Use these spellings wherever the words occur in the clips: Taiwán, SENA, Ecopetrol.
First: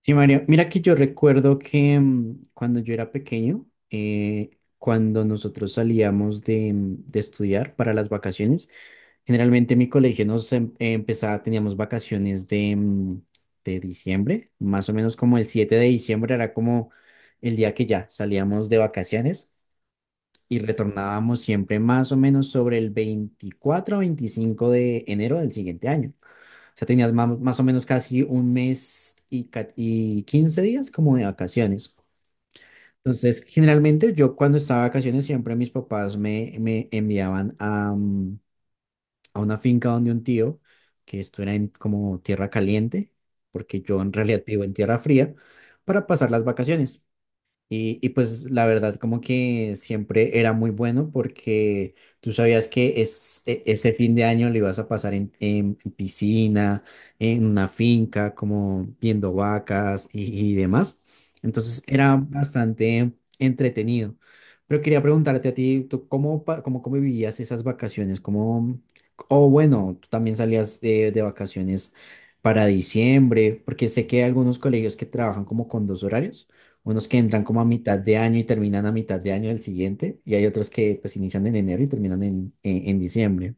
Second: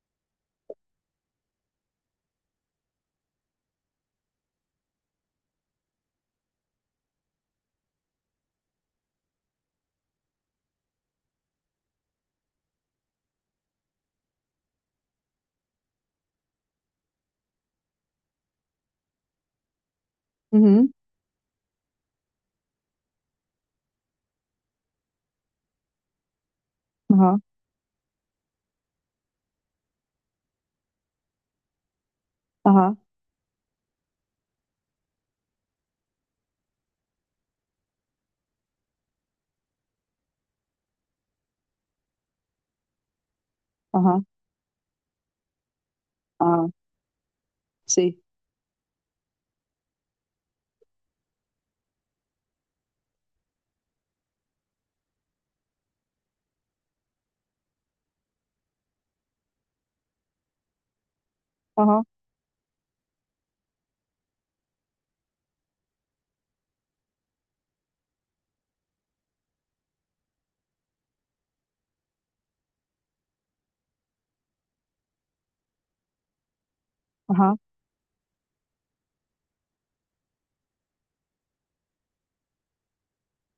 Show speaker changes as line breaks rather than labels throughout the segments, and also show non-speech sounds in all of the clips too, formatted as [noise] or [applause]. Sí, María, mira que yo recuerdo que cuando yo era pequeño, cuando nosotros salíamos de estudiar para las vacaciones. Generalmente en mi colegio nos empezaba, teníamos vacaciones de diciembre, más o menos como el 7 de diciembre era como el día que ya salíamos de vacaciones, y
Ujú,
retornábamos siempre más o menos sobre el 24 o 25 de enero del siguiente año. Sea, tenías más,
ajá,
o menos casi un mes y 15 días como de vacaciones.
ajá,
Entonces, generalmente yo cuando estaba de vacaciones, siempre mis papás me enviaban a una finca donde un tío, que esto era en como tierra caliente, porque yo en
ajá,
realidad vivo en tierra fría, para pasar las
ajá,
vacaciones. Y
sí,
pues la verdad como que siempre era muy bueno, porque tú sabías que ese fin de año lo ibas a pasar en, en piscina, en una finca, como viendo vacas y demás. Entonces
ajá,
era bastante entretenido. Pero quería preguntarte a ti, ¿tú cómo vivías esas vacaciones? O bueno, ¿tú también salías de vacaciones para diciembre? Porque sé que hay algunos colegios que trabajan como con dos horarios. Unos que entran
ajá.
como a mitad de año y terminan a mitad de año del siguiente, y hay otros que pues inician en enero y terminan en, en diciembre.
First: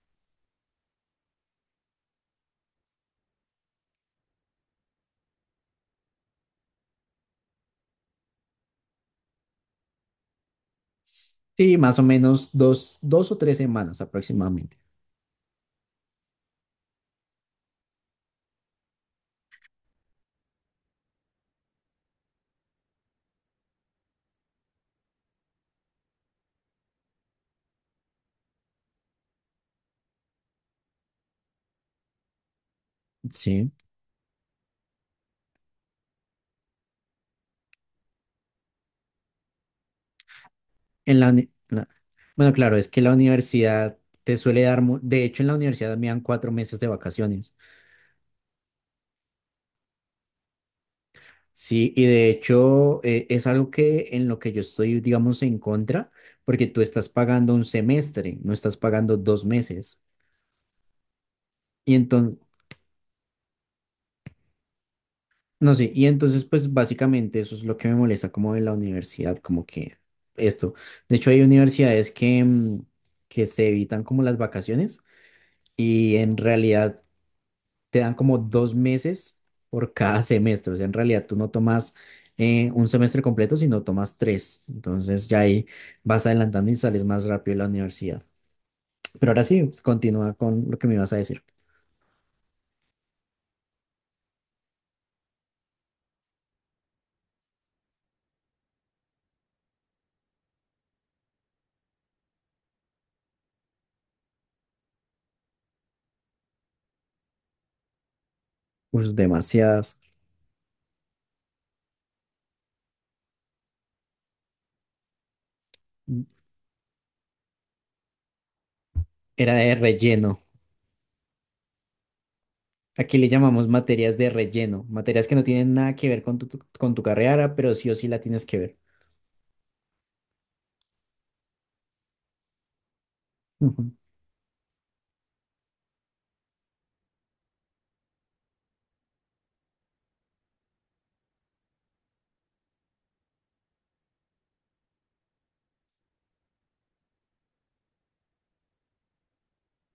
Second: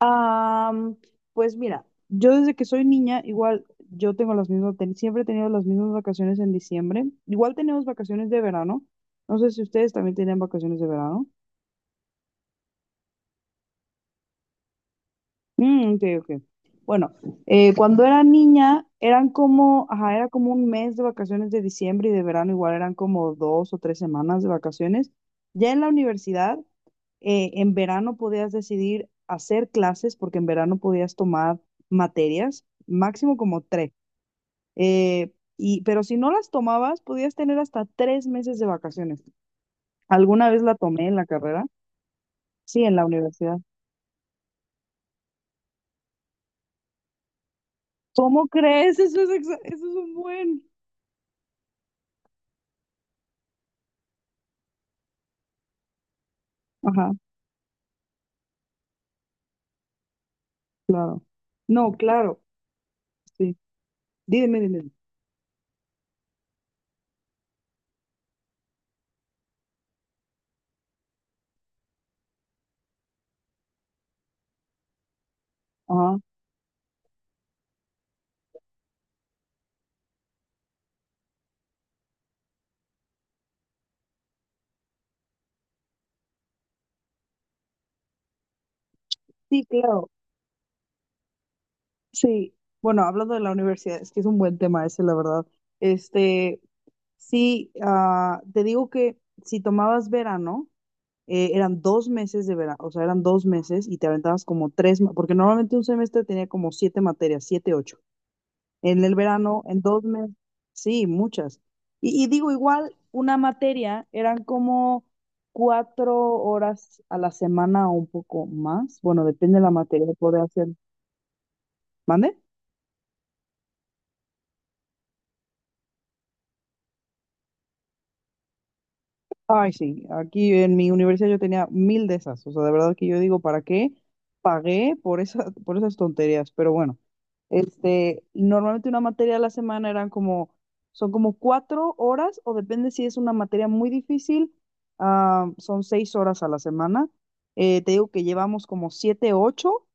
Am, pues mira, yo desde que soy niña, igual yo tengo las mismas, siempre he tenido las mismas vacaciones en diciembre. Igual tenemos vacaciones de verano. No sé si ustedes también tienen vacaciones de verano.
Sí, más o menos dos, 2 o 3 semanas aproximadamente.
Mm, ok, ok. Bueno, cuando era niña, eran como, ajá, era como un mes de vacaciones de diciembre y de verano, igual eran como 2 o 3 semanas de vacaciones. Ya en la universidad. En verano podías decidir hacer clases porque en verano podías tomar materias, máximo como
Sí.
tres. Y, pero si no las tomabas, podías tener hasta 3 meses de vacaciones. ¿Alguna vez la tomé en
En
la
la, uni-
carrera?
la- Bueno, claro,
Sí,
es
en
que
la
la
universidad.
universidad te suele de hecho en la universidad me dan 4 meses de vacaciones.
¿Cómo crees? Eso es, eso es un buen.
Sí, y de hecho es algo que en lo que yo estoy, digamos, en contra, porque tú estás
Ajá,
pagando un semestre, no estás pagando 2 meses.
claro. No,
Y entonces,
claro, sí. Dime, dime, dime.
No sé, y entonces pues básicamente eso es lo que me molesta como de la universidad, como que esto. De hecho hay universidades que se evitan como las vacaciones, y
Ajá.
en realidad te dan como 2 meses por cada [laughs] semestre. O sea, en realidad tú no tomas un semestre completo, sino tomas tres. Entonces ya ahí vas adelantando y sales más rápido de la universidad. Pero ahora sí,
Sí,
pues,
claro,
continúa con lo que me ibas a decir.
sí. Bueno, hablando de la universidad, es que es un buen tema ese, la verdad. Este, Sí, ah, te digo que si tomabas verano, eran 2 meses de verano, o sea, eran 2 meses y te aventabas como tres, porque normalmente un semestre tenía como siete materias, siete, ocho. En
Pues
el verano, en
demasiadas.
2 meses, sí, muchas. Y digo, igual, una materia eran como 4 horas a la semana o un poco más. Bueno,
Era
depende de la
de
materia,
relleno.
podría ser. ¿Mande?
Aquí le llamamos materias de relleno, materias que no tienen nada que ver con tu carrera, pero sí o sí la tienes que ver.
Ay, sí, aquí en mi universidad yo tenía mil de esas. O sea, de verdad que yo digo, ¿para
Ujú,
qué pagué por esas tonterías? Pero bueno, normalmente una materia a la semana eran como, son como 4 horas, o depende si es una materia muy difícil, ah, son 6 horas a la semana. Te digo que llevamos como siete, ocho.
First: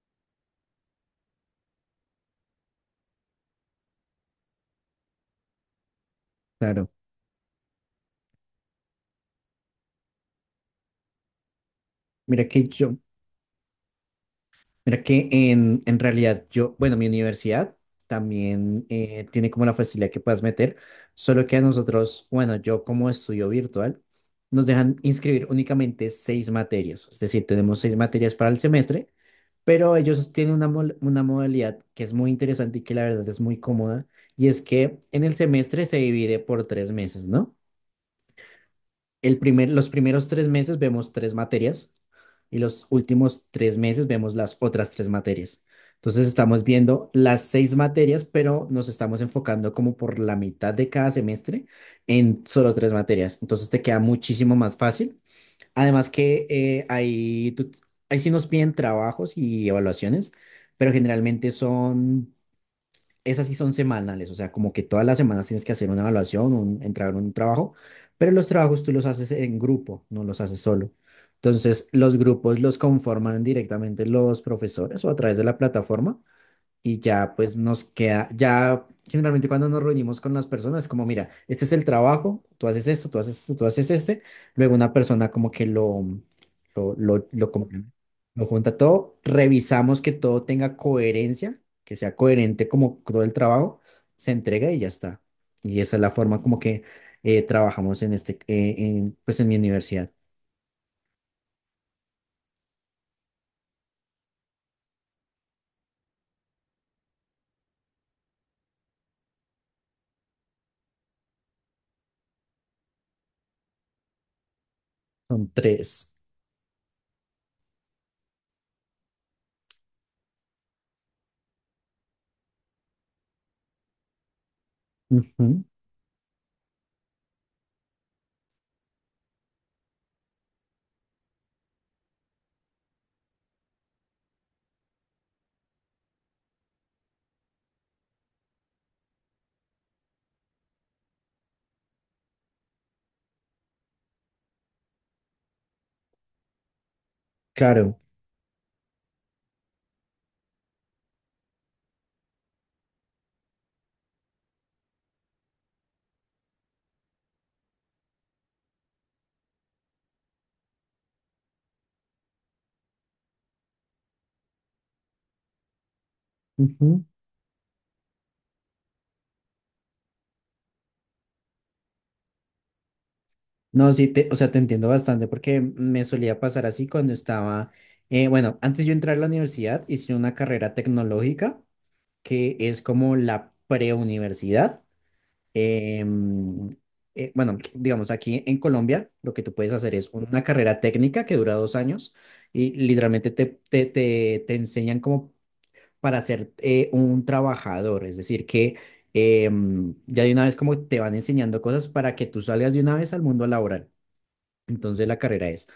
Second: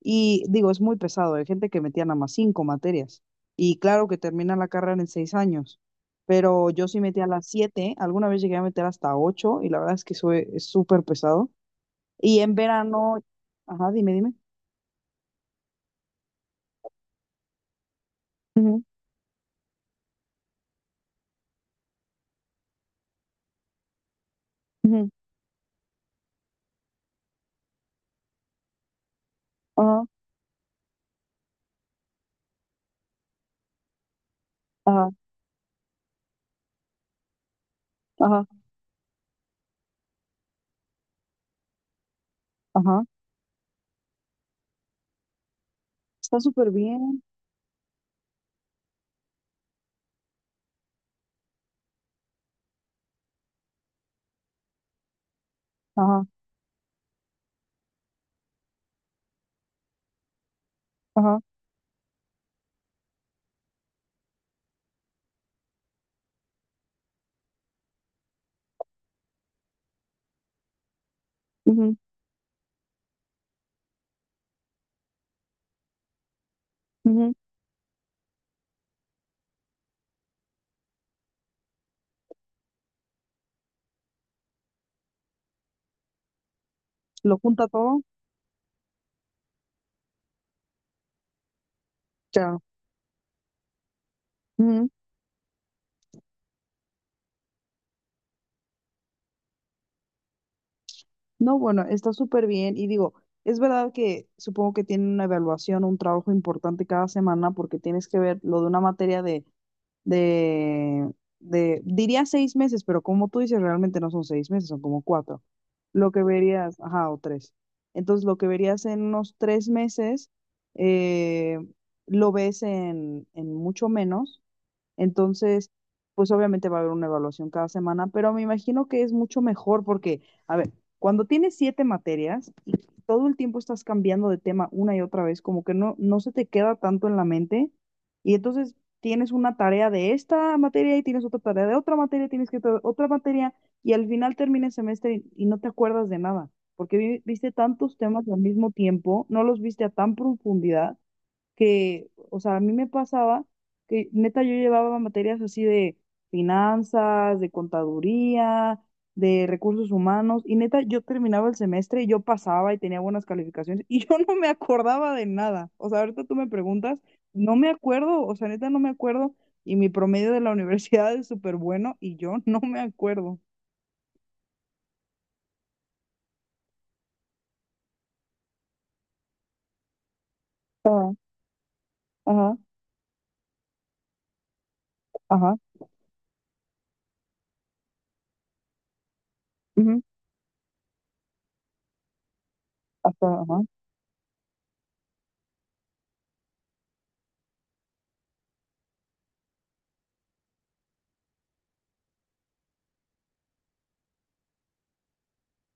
Y digo, es muy pesado, hay gente que metía nada más cinco materias. Y claro que termina la carrera en 6 años, pero yo
claro.
sí metía las siete, alguna vez llegué a meter hasta ocho y la verdad es que eso es súper pesado. Y
Mira
en
que yo,
verano, ajá, dime, dime.
mira que en realidad yo, bueno, mi universidad
Ujú,
también tiene como la facilidad que puedas meter, solo que a nosotros, bueno, yo como estudio virtual, nos dejan
ujú,
inscribir únicamente seis materias, es decir, tenemos seis materias para el semestre, pero
ajá,
ellos tienen una modalidad que es muy interesante y que la verdad es muy cómoda, y es que
ajá,
en el semestre se divide por 3 meses, ¿no?
ajá,
Los primeros 3 meses vemos tres materias, y los
ajá.
últimos 3 meses vemos las otras tres materias. Entonces
Está
estamos
súper
viendo
bien.
las seis materias, pero nos estamos enfocando como por la mitad de cada semestre en solo tres materias. Entonces te queda muchísimo más fácil. Además
Ajá,
que ahí sí nos piden trabajos y evaluaciones, pero
ajá,
generalmente esas sí son semanales. O sea, como que todas las semanas tienes que hacer una evaluación, entrar en un trabajo, pero los trabajos tú los haces en grupo, no los haces solo. Entonces,
ujú,
los grupos los conforman directamente los profesores o a través de la plataforma, y ya
ujú.
pues nos queda, ya generalmente cuando nos reunimos con las personas, como: mira, este es el trabajo, tú haces esto, tú haces esto, tú haces este, luego una persona como que lo, lo,
Lo
lo, como-
junta todo.
lo junta todo, revisamos que todo tenga coherencia, que sea
Claro.
coherente como todo el trabajo, se entrega y ya está. Y esa es la forma como que trabajamos en este, pues en mi universidad.
No, bueno, está súper bien. Y digo, es verdad que supongo que tienen una evaluación, un trabajo importante cada semana porque tienes que ver lo de una materia de, de diría 6 meses, pero como tú dices, realmente no son 6 meses, son como cuatro.
Son
Lo
tres.
que verías, ajá, o tres. Entonces, lo que verías en unos 3 meses, eh, lo ves en mucho menos
Ujú,
entonces, pues obviamente va a haber una evaluación cada semana, pero me imagino que es mucho mejor porque, a ver, cuando tienes siete materias y todo el tiempo estás cambiando de tema una y otra vez, como que no, no se te queda tanto en la mente y entonces tienes una tarea de esta materia y tienes otra tarea de otra materia, tienes que otra materia y al final termina el semestre y no te acuerdas de nada, porque viste tantos
claro.
temas al mismo tiempo, no los viste a tan profundidad que, o sea, a mí me pasaba que neta yo llevaba materias así de finanzas, de contaduría, de recursos humanos, y neta yo terminaba el semestre y yo pasaba y tenía buenas calificaciones y [laughs] yo no me acordaba de nada. O sea, ahorita tú me preguntas, no me acuerdo, o sea, neta no me acuerdo, y mi promedio de la [laughs] universidad es súper bueno y yo no me acuerdo.
No, sí, o sea, te entiendo bastante, porque me solía pasar así cuando estaba, bueno, antes yo entrar a la universidad hice una carrera
Ah,
tecnológica, que
ajá,
es como la preuniversidad.
ajá,
em, bueno, [tsk] digamos, aquí en Colombia lo que tú puedes hacer
ujú,
es una carrera técnica que dura 2 años, y
hasta,
literalmente te,
ajá,
te, te, te enseñan como para ser un trabajador, es decir, que ya de una vez como te van enseñando cosas para que tú salgas de una vez al mundo laboral. Entonces la carrera es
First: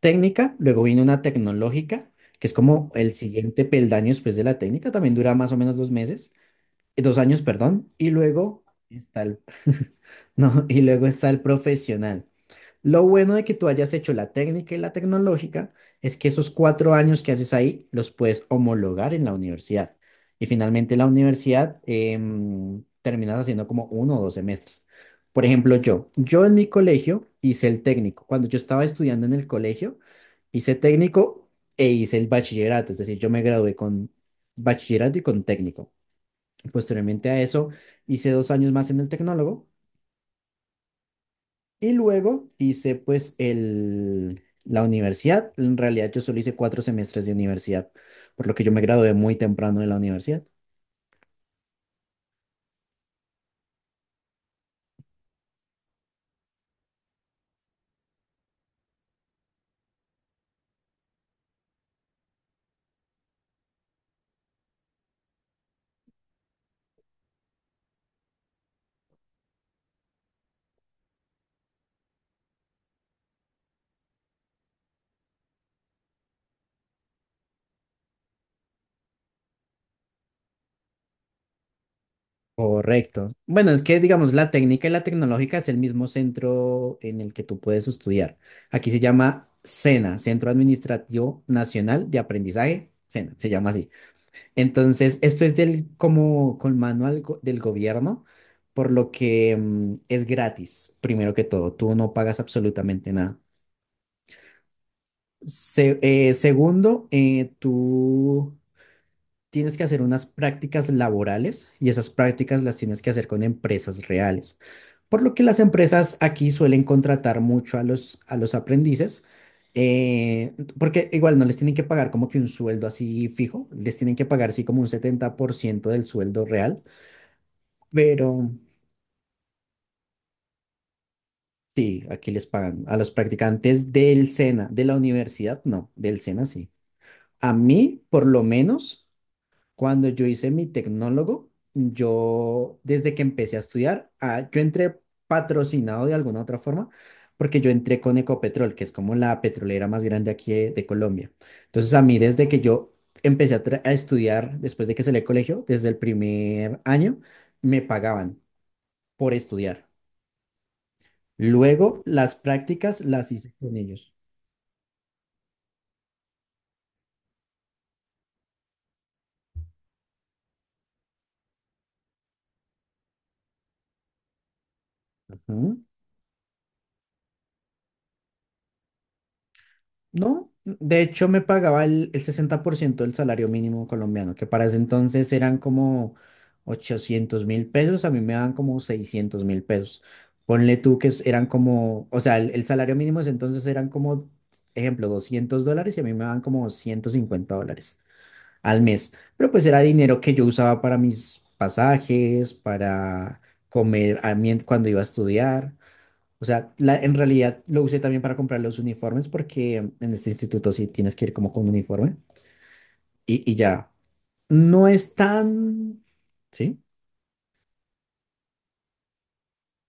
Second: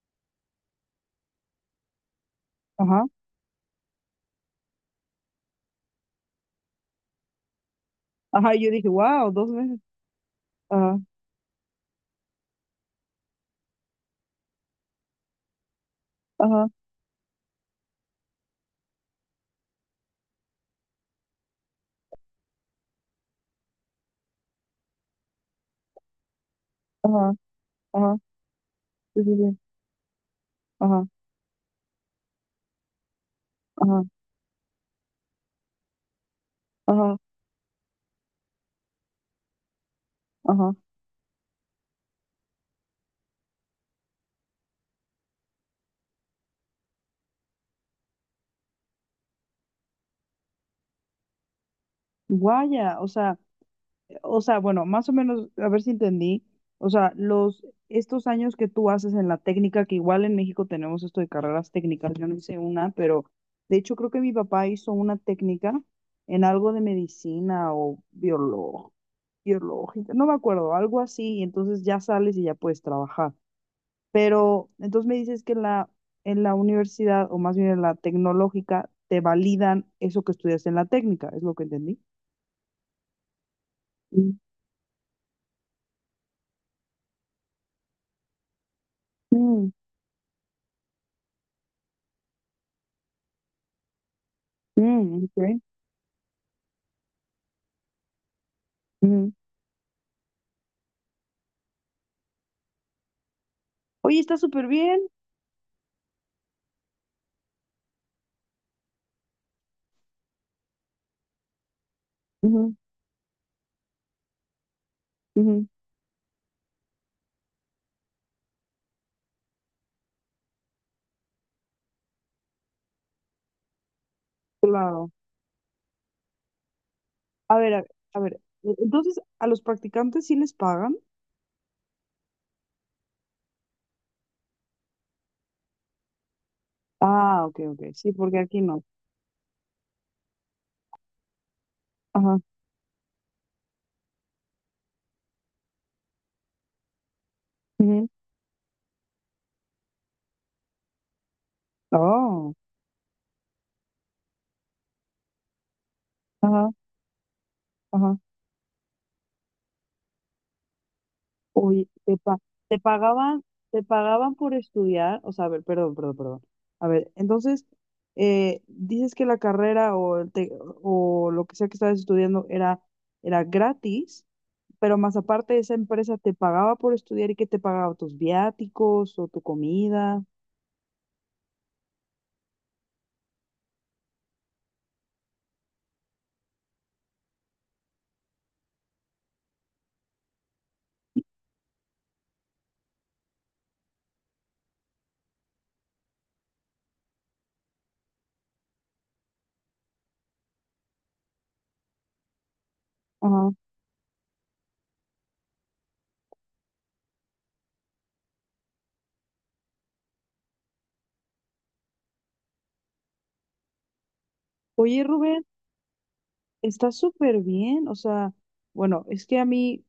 técnica, luego viene una tecnológica, que es como
ajá,
el siguiente peldaño después de la técnica, también dura más o menos 2 meses, 2 años, perdón, y
ajá,
luego
y yo dije,
está
wow,
el,
dos veces,
[laughs] no, y
ajá,
luego está el profesional. Lo bueno de que tú hayas hecho la técnica y la tecnológica es que esos
ajá,
4 años que haces ahí los puedes homologar en la universidad. Y finalmente la universidad terminas haciendo como 1 o 2 semestres. Por ejemplo, yo en mi colegio
ajá,
hice el
ajá,
técnico. Cuando yo estaba
sí,
estudiando en
sí,
el
sí.
colegio, hice
Ajá,
técnico e hice el bachillerato. Es decir, yo me gradué
ajá,
con bachillerato y con técnico.
ajá,
Posteriormente a eso, hice 2 años más en el tecnólogo,
ajá.
y luego hice pues la universidad. En realidad yo solo hice 4 semestres de universidad, por lo que yo me gradué muy temprano de la universidad.
Guaya, o sea, bueno, más o menos, a ver si entendí. O sea, estos años que tú haces en la técnica, que igual en México tenemos esto de carreras técnicas, yo no hice una, pero de hecho creo que mi papá hizo una técnica en algo de medicina o biológica, no me acuerdo, algo así, y entonces ya sales y ya puedes trabajar. Pero entonces me dices que en la universidad, o más bien en la tecnológica, te validan eso que estudiaste en la técnica, es lo que entendí.
Correcto. Bueno, es que digamos
Ujú,
la técnica y la tecnológica es el mismo centro en el que tú puedes estudiar. Aquí se llama
mm,
SENA, Centro Administrativo Nacional de Aprendizaje, SENA, se llama así. Entonces,
mm,
esto es
ok,
del como con manual del gobierno, por lo
ujú.
que es gratis, primero que todo. Tú no pagas absolutamente nada.
Oye, está súper bien.
Segundo, tú tienes que hacer unas prácticas laborales, y esas prácticas
Ujú,
las tienes que hacer con empresas reales. Por lo que las
ujú,
empresas aquí suelen contratar mucho a los, aprendices, porque igual no les tienen que pagar como que un sueldo así fijo, les tienen que pagar así como un
claro.
70% del sueldo real,
A ver, a ver, a
pero
ver. Entonces, ¿a los practicantes sí les pagan?
sí, aquí les pagan a los practicantes del SENA, de la universidad, no, del SENA sí.
Ah,
A
ok, ok.
mí,
Sí,
por
porque
lo
aquí no.
menos. Cuando yo hice mi tecnólogo,
Ajá,
yo desde que empecé a estudiar, ah, yo entré patrocinado de alguna otra forma, porque yo entré
ujú.
con Ecopetrol, que es como la petrolera más grande aquí de Colombia. Entonces a mí, desde
Oh,
que yo empecé a estudiar, después de que salí del colegio, desde el
ajá,
primer año, me
ajá.
pagaban por estudiar.
Uy,
Luego las
te
prácticas las
pagaban,
hice con
te
ellos.
pagaban por estudiar, o sea, a ver, perdón, perdón, perdón. A ver, entonces, dices que la carrera o, o lo que sea que estabas estudiando era, gratis, pero más aparte esa empresa te pagaba por estudiar y que te pagaba tus viáticos o tu comida.
No, de hecho me pagaba el 60% del salario mínimo colombiano, que para ese entonces eran como 800.000 pesos; a mí me daban como 600.000 pesos. Ponle tú que eran como, o sea, el salario mínimo de ese entonces eran como, ejemplo, $200, y a mí me daban como $150 al mes. Pero pues era dinero que yo usaba para mis pasajes, para
Ajá.
comer cuando iba a estudiar. O sea, en realidad lo usé también para comprar los uniformes, porque en este instituto sí tienes que ir como con uniforme, y ya. No
Oye,
es
Rubén.
tan. Sí.
Está súper bien, o sea, bueno, es que a mí,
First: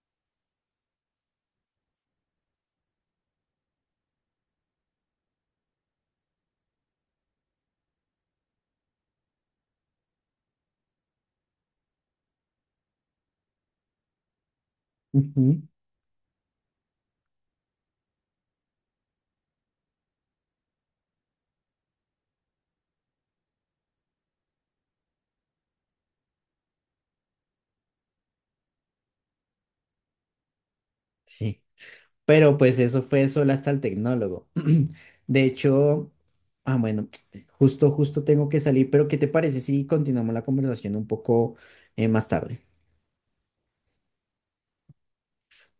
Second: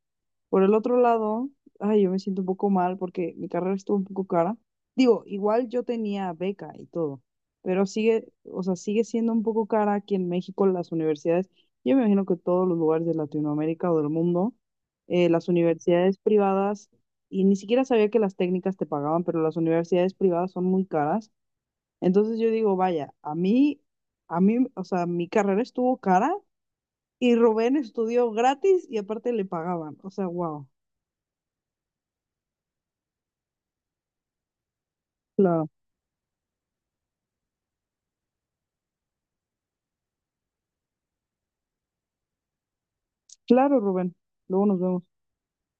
por el otro lado, ay, yo me siento un poco mal porque mi carrera estuvo un poco cara. Digo, igual yo tenía beca y todo, pero sigue, o sea, sigue siendo un poco cara aquí en México las universidades. Yo me imagino que todos los lugares de Latinoamérica o del mundo, las
Ujú.
universidades privadas, y ni siquiera sabía que las técnicas te pagaban, pero las universidades privadas son muy caras. Entonces yo digo, vaya, a mí, o sea, mi carrera estuvo cara y Rubén estudió gratis y aparte le pagaban. O sea, wow.
Sí. Pero pues eso fue solo hasta el tecnólogo. [clears throat] De
Claro,
hecho, ah, bueno, [tsk] justo tengo que salir, pero ¿qué te parece si continuamos la conversación un poco más tarde?
claro, Rubén. Luego nos vemos.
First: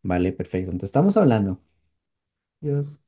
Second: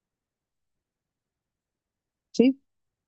Vale, perfecto. Entonces estamos hablando.
Sí.
Dios.